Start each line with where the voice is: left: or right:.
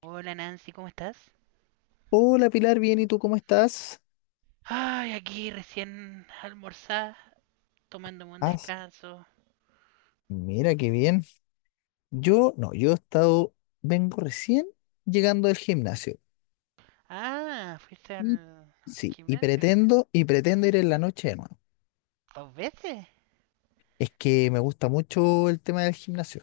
right: Hola Nancy, ¿cómo estás?
left: Hola Pilar, bien, ¿y tú cómo estás?
right: Ay, aquí recién almorzada, tomándome un
left: Ah,
right: descanso.
left: mira qué bien. Yo, no, yo he estado, vengo recién llegando del gimnasio.
right: Ah, ¿fuiste al,
left: Y
right: al
left: sí, y
right: gimnasio?
left: pretendo, y pretendo ir en la noche de nuevo.
right: ¿Dos veces?
left: Es que me gusta mucho el tema del gimnasio.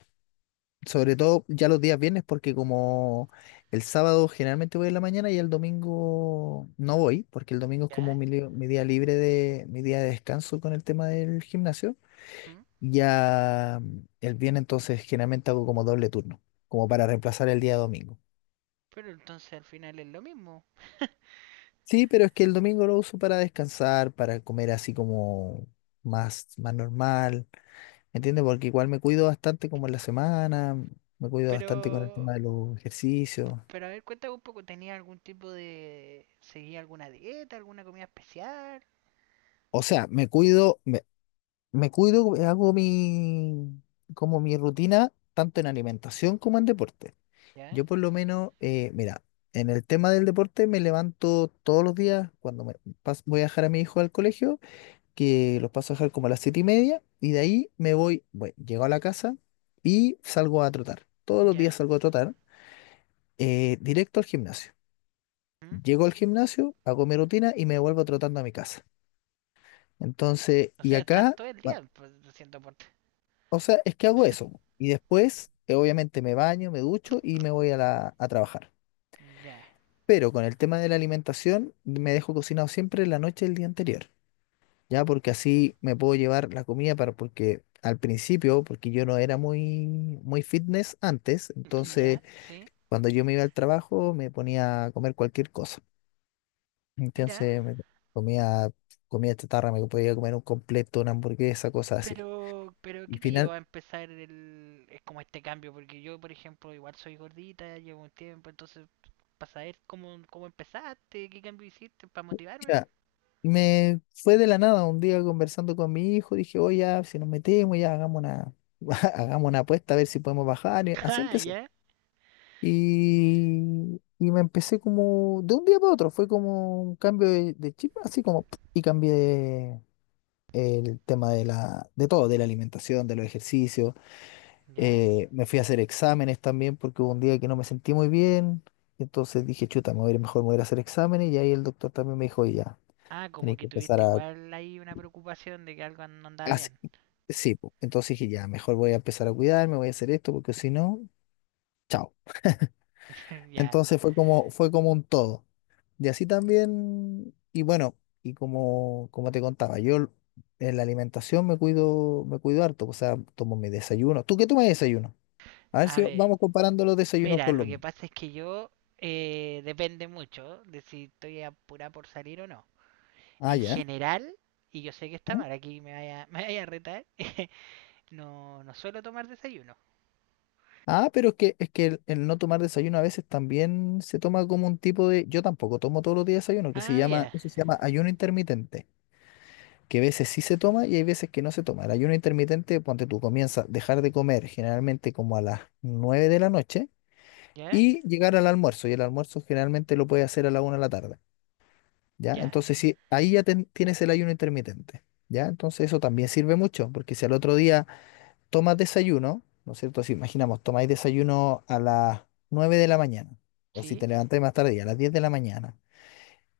left: Sobre todo ya los días viernes, porque como el sábado generalmente voy en la mañana y el domingo no voy, porque el domingo es como
right: ¿Ya?
left: mi día libre de mi día de descanso con el tema del gimnasio.
right: ¿Mm?
left: Ya, el viernes entonces generalmente hago como doble turno, como para reemplazar el día domingo.
right: Pero entonces al final es lo mismo.
left: Sí, pero es que el domingo lo uso para descansar, para comer así como más normal, ¿entiendes? Porque igual me cuido bastante como en la semana, me cuido
right: Pero,
left: bastante con el tema de los ejercicios.
right: pero a ver, cuéntame un poco, ¿tenía algún tipo de... ¿Seguía alguna dieta, alguna comida especial?
left: O sea, me cuido, como mi rutina tanto en alimentación como en deporte.
right: ¿Ya?
left: Yo por lo menos, mira, en el tema del deporte me levanto todos los días cuando voy a dejar a mi hijo al colegio, que los paso a dejar como a las 7:30, y de ahí me voy, bueno, llego a la casa y salgo a trotar. Todos los días
right: ¿Ya?
left: salgo a trotar, directo al gimnasio.
right: ¿Mm?
left: Llego al gimnasio, hago mi rutina y me vuelvo trotando a mi casa. Entonces,
right: O
left: y
right: sea, estás
left: acá,
right: todo el
left: va-
right: día pues, haciendo deporte.
left: o sea, es que hago eso. Y después, obviamente, me baño, me ducho y me voy a trabajar.
right: Ya,
left: Pero con el tema de la alimentación, me dejo cocinado siempre la noche del día anterior, ¿ya? Porque así me puedo llevar la comida para, porque al principio, porque yo no era muy, muy fitness antes,
right: ya,
left: entonces
right: sí.
left: cuando yo me iba al trabajo me ponía a comer cualquier cosa.
right: Mira,
left: Entonces me comía comida chatarra, me podía comer un completo, una hamburguesa, cosas así.
right: pero,
left: Y
right: ¿qué te llevó
left: final,
right: a empezar el, es como este cambio? Porque yo, por ejemplo, igual soy gordita, llevo un tiempo, entonces, para saber cómo, cómo empezaste, qué cambio hiciste, para motivarme, man.
left: Me fue de la nada un día conversando con mi hijo, dije, oye, ya, si nos metemos, ya hagamos una, hagamos una apuesta a ver si podemos bajar. Y así
right: Ah,
left: empecé.
right: ya.
left: Y me empecé como, de un día para otro, fue como un cambio de chip, así como, ¡pum!, y cambié el tema de todo, de la alimentación, de los ejercicios.
right: ¿Ya?
left: Me fui a hacer exámenes también porque hubo un día que no me sentí muy bien. Entonces dije, chuta, me voy a ir mejor, me voy a ir a hacer exámenes. Y ahí el doctor también me dijo, "Oye, ya.
right: Ah, como
left: Tenéis
right: que
left: que empezar
right: tuviste
left: a".
right: igual ahí una preocupación de que algo no andaba
left: Así,
right: bien.
left: sí, po. Entonces dije, ya, mejor voy a empezar a cuidarme, voy a hacer esto, porque si no, chao.
right: Ya.
left: Entonces fue como un todo. Y así también, y bueno, y como te contaba, yo en la alimentación me cuido harto, o sea, tomo mi desayuno. ¿Tú qué tomas de desayuno? A ver
right: A
left: si
right: ver,
left: vamos comparando los desayunos
right: mira,
left: con
right: lo
left: los
right: que
left: míos.
right: pasa es que yo, depende mucho de si estoy apurada por salir o no.
left: Ah,
right: En
left: ya.
right: general, y yo sé que está
left: ¿Mm?
right: mal, aquí me vaya, me vaya a retar. No, no suelo tomar desayuno.
left: Ah, pero es que el no tomar desayuno a veces también se toma como un tipo de, yo tampoco tomo todos los días desayuno, que se
right: Ah,
left: llama,
right: ya.
left: eso se llama ayuno intermitente. Que a veces sí se toma y hay veces que no se toma. El ayuno intermitente, ponte tú, comienza a dejar de comer generalmente como a las 9 de la noche
right: Ya,
left: y llegar al almuerzo. Y el almuerzo generalmente lo puedes hacer a la 1 de la tarde, ¿ya?
right: ya.
left: Entonces, sí, ahí ya tienes el ayuno intermitente, ¿ya? Entonces, eso también sirve mucho, porque si al otro día tomas desayuno, ¿no es cierto? Si imaginamos, tomáis desayuno a las 9 de la mañana, o si
right: Sí,
left: te levantáis más tarde, a las 10 de la mañana,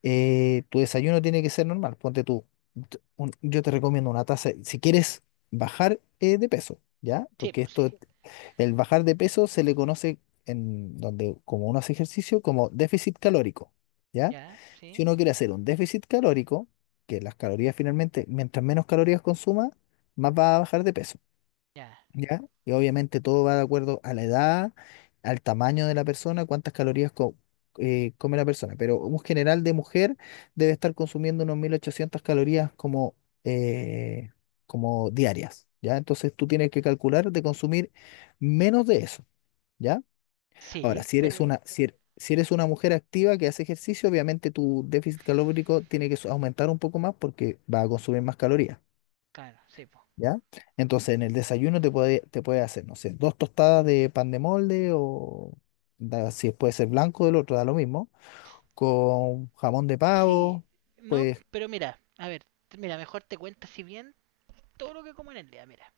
left: tu desayuno tiene que ser normal. Ponte tú, yo te recomiendo una taza, si quieres bajar, de peso, ¿ya?
right: sí,
left: Porque
right: pues sí.
left: esto, el bajar de peso se le conoce en donde, como uno hace ejercicio, como déficit calórico, ¿ya?
right: Ya, sí,
left: Si uno quiere hacer un déficit calórico, que las calorías finalmente, mientras menos calorías consuma, más va a bajar de peso.
right: ya.
left: ¿Ya? Y obviamente todo va de acuerdo a la edad, al tamaño de la persona, cuántas calorías come la persona. Pero un general de mujer debe estar consumiendo unos 1800 calorías eh, como diarias, ¿ya? Entonces tú tienes que calcular de consumir menos de eso, ¿ya? Ahora,
right: Sí,
left: si eres
right: pero.
left: una, si er- si eres una mujer activa que hace ejercicio, obviamente tu déficit calórico tiene que aumentar un poco más porque va a consumir más calorías.
right: Claro, sí, pues.
left: ¿Ya? Entonces, en el desayuno te puede hacer, no sé, dos tostadas de pan de molde o si puede ser blanco del otro, da lo mismo, con jamón de
right: Sí.
left: pavo,
right: No,
left: pues,
right: pero mira, a ver, mira, mejor te cuento si bien todo lo que como en el día, mira.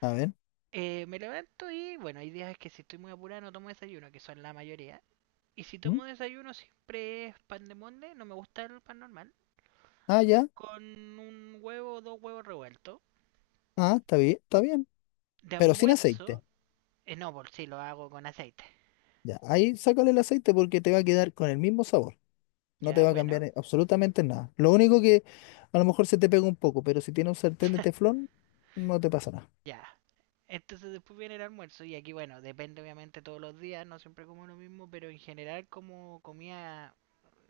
left: a ver.
right: Me levanto y, bueno, hay días que si estoy muy apurado no tomo desayuno, que son la mayoría. Y si
left: ¿Mm?
right: tomo desayuno siempre es pan de molde, no me gusta el pan normal.
left: Ah, ya,
right: Con un huevo o dos huevos revueltos.
left: ah, está bien,
right: De
left: pero sin
right: almuerzo,
left: aceite.
right: no, por si lo hago con aceite.
left: Ya, ahí sácale el aceite porque te va a quedar con el mismo sabor, no te
right: Ya,
left: va a
right: bueno.
left: cambiar absolutamente nada. Lo único que a lo mejor se te pega un poco, pero si tiene un sartén de teflón, no te pasa nada.
right: Ya. Entonces después viene el almuerzo y aquí, bueno, depende obviamente todos los días, no siempre como lo mismo, pero en general como comía,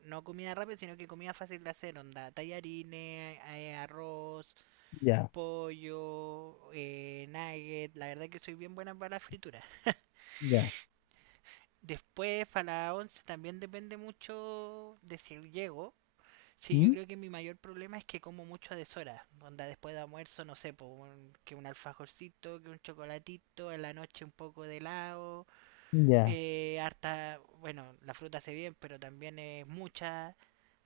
right: no comida rápida, sino que comida fácil de hacer, onda, tallarines, arroz,
left: Ya,
right: pollo, nugget, la verdad que soy bien buena para la fritura.
left: ya.
right: Después para la once también depende mucho de si llego, sí, yo
left: ¿Mm?
right: creo que mi mayor problema es que como mucho a deshora. Onda después de almuerzo, no sé, po, que un alfajorcito, que un chocolatito, en la noche un poco de helado,
left: Ya.
right: harta, bueno, la fruta hace bien, pero también es mucha.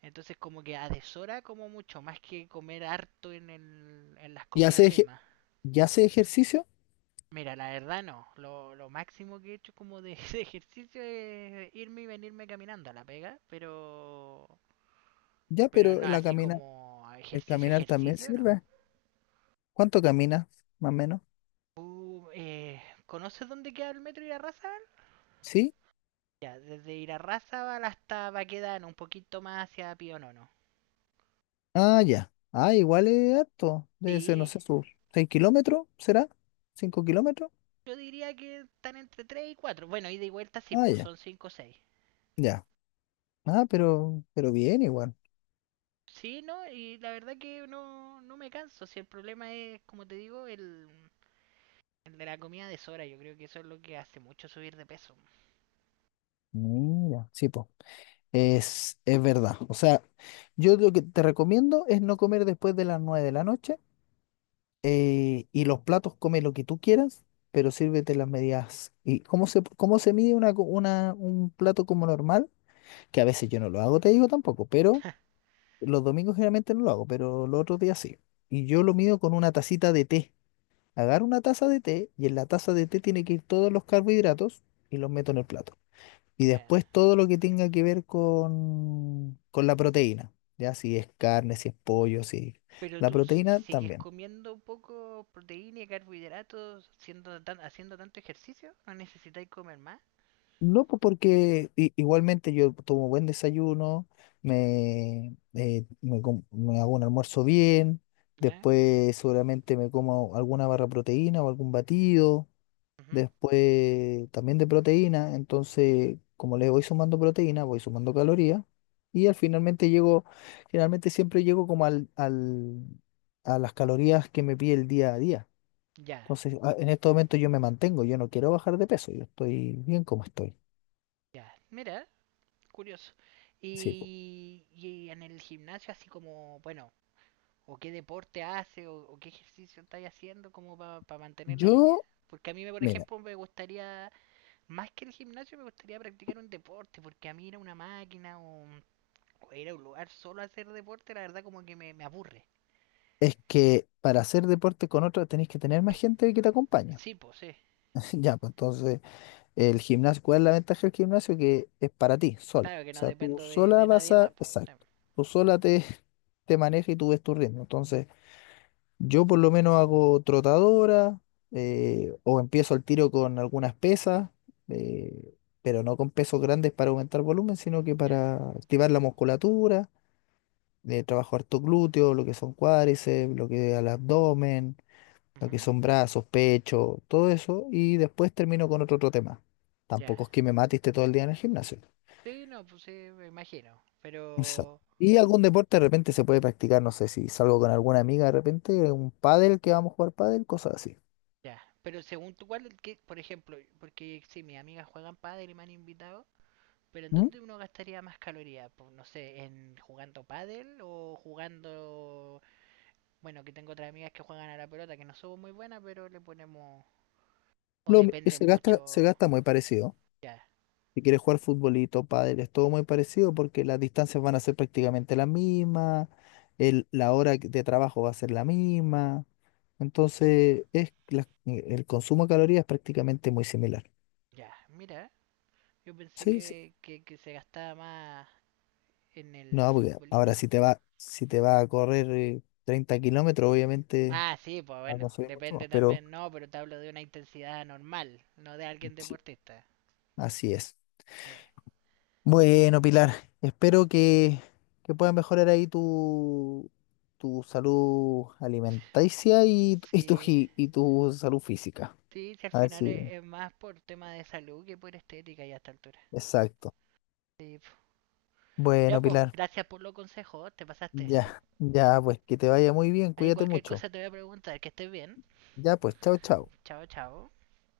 right: Entonces como que a deshora como mucho, más que comer harto en, el, en las
left: ¿Y
right: comidas
left: hace, eje-
right: mismas.
left: y hace ejercicio?
right: Mira, la verdad no, lo máximo que he hecho como de, de ejercicio es irme y venirme caminando a la pega,
left: Ya,
right: pero
left: pero
right: no, así como
left: el
right: ejercicio,
left: caminar también
right: ejercicio, no.
left: sirve. ¿Cuánto caminas, más o menos?
right: Uh, eh, ¿Conoces dónde queda el metro Irarrázaval?
left: ¿Sí?
right: Ya, desde Irarrázaval hasta Baquedano, un poquito más hacia Pionono.
left: Ah, ya. Ah, igual es harto. Debe ser, no
right: Sí,
left: sé, sus 6 kilómetros, ¿será? ¿5 kilómetros?
right: yo diría que están entre tres y 4. Bueno, ida y vuelta sí,
left: Ah,
right: pues
left: ya.
right: son 5 o 6.
left: Ya. Ah, pero bien igual.
right: Sí, ¿no? Y la verdad que no, no me canso. Si el problema es, como te digo, el de la comida de Sora. Yo creo que eso es lo que hace mucho subir de peso.
left: Mira, sí, po. Es verdad. O sea, yo lo que te recomiendo es no comer después de las 9 de la noche. Y los platos come lo que tú quieras, pero sírvete las medidas. ¿Y cómo se mide un plato como normal? Que a veces yo no lo hago, te digo tampoco, pero los domingos generalmente no lo hago, pero los otros días sí. Y yo lo mido con una tacita de té. Agarro una taza de té y en la taza de té tiene que ir todos los carbohidratos y los meto en el plato. Y
right: Ya.
left: después todo lo que tenga que ver con la proteína, ya si es carne, si es pollo, si
right: Pero
left: la
right: tú
left: proteína
right: sigues
left: también.
right: comiendo un poco proteína y carbohidratos, siendo haciendo tanto ejercicio, ¿no necesitáis comer más?
left: No, pues porque igualmente yo tomo buen desayuno, me hago un almuerzo bien,
right: Ya,
left: después seguramente me como alguna barra de proteína o algún batido,
right: ujú,
left: después también de proteína, entonces como le voy sumando proteína, voy sumando calorías y al finalmente llego, generalmente siempre llego como a las calorías que me pide el día a día.
right: ya,
left: Entonces en estos momentos yo me mantengo, yo no quiero bajar de peso, yo estoy bien como estoy.
right: ya. Mira, curioso.
left: Sí.
right: Y en el gimnasio, así como, bueno, o qué deporte hace, o qué ejercicio estáis haciendo, como para mantener la línea.
left: Yo,
right: Porque a mí, por
left: mira,
right: ejemplo, me gustaría, más que el gimnasio, me gustaría practicar un deporte, porque a mí ir a una máquina o ir a un lugar solo a hacer deporte, la verdad, como que me aburre.
left: es que para hacer deporte con otra tenés que tener más gente que te acompañe.
right: Sí, pues sí.
left: Ya, pues entonces, el gimnasio, ¿cuál es la ventaja del gimnasio? Que es para ti, sola.
right: Claro
left: O
right: que no
left: sea, tú
right: dependo
left: sola
right: de
left: vas
right: nadie
left: a,
right: más, pues. Sí.
left: exacto, tú sola te, te manejas y tú ves tu ritmo. Entonces, yo por lo menos hago trotadora, o empiezo el tiro con algunas pesas, eh, pero no con pesos grandes para aumentar volumen, sino que
right: Ya.
left: para activar la musculatura de trabajo harto glúteo, lo que son cuádriceps, lo que al abdomen, lo
right: Ujú.
left: que son brazos, pecho, todo eso, y después termino con otro tema.
right: Ya.
left: Tampoco es que me matiste todo el día en el gimnasio.
right: Sí, no, pues sí, me imagino.
left: Exacto.
right: Pero...
left: Y algún deporte de repente se puede practicar, no sé, si salgo con alguna amiga de repente, un pádel que vamos a jugar pádel, cosas así.
right: Ya, pero según tú, ¿cuál, por ejemplo, porque si mis amigas juegan pádel y me han invitado, pero ¿en
left: ¿Mm?
right: dónde uno gastaría más calorías? Pues, no sé, ¿en jugando pádel o jugando... Bueno, que tengo otras amigas que juegan a la pelota, que no somos muy buenas, pero le ponemos... O
left: Lo mi-
right: depende
left: se gasta, se
right: mucho...
left: gasta muy parecido.
right: Ya,
left: Si quieres jugar futbolito, pádel, es todo muy parecido porque las distancias van a ser prácticamente las mismas, la hora de trabajo va a ser la misma.
right: ¿mm?
left: Entonces, el consumo de calorías es prácticamente muy similar.
right: Ya, mira, yo pensé
left: Sí, sí.
right: que, que se gastaba más en el
left: No, porque ahora
right: futbolito.
left: si te va a correr, 30 kilómetros, obviamente
right: Ah, sí, pues
left: va a
right: bueno,
left: consumir mucho más,
right: depende
left: pero
right: también, no, pero te hablo de una intensidad normal, no de alguien
left: sí,
right: deportista.
left: así es.
right: Eh,
left: Bueno, Pilar, espero que puedas mejorar ahí tu, tu salud alimenticia y, tu- y, tu,
right: sí.
left: gi- y tu salud física.
right: Sí, si al
left: A ver
right: final
left: si,
right: es más por tema de salud que por estética ya a esta altura.
left: exacto.
right: Sí, po. Ya
left: Bueno,
right: pues,
left: Pilar,
right: gracias por los consejos, te pasaste.
left: ya, ya, pues que te vaya muy bien,
right: Ahí
left: cuídate
right: cualquier
left: mucho.
right: cosa te voy a preguntar, que estés bien.
left: Ya, pues, chao, chao.
right: Chao, chao.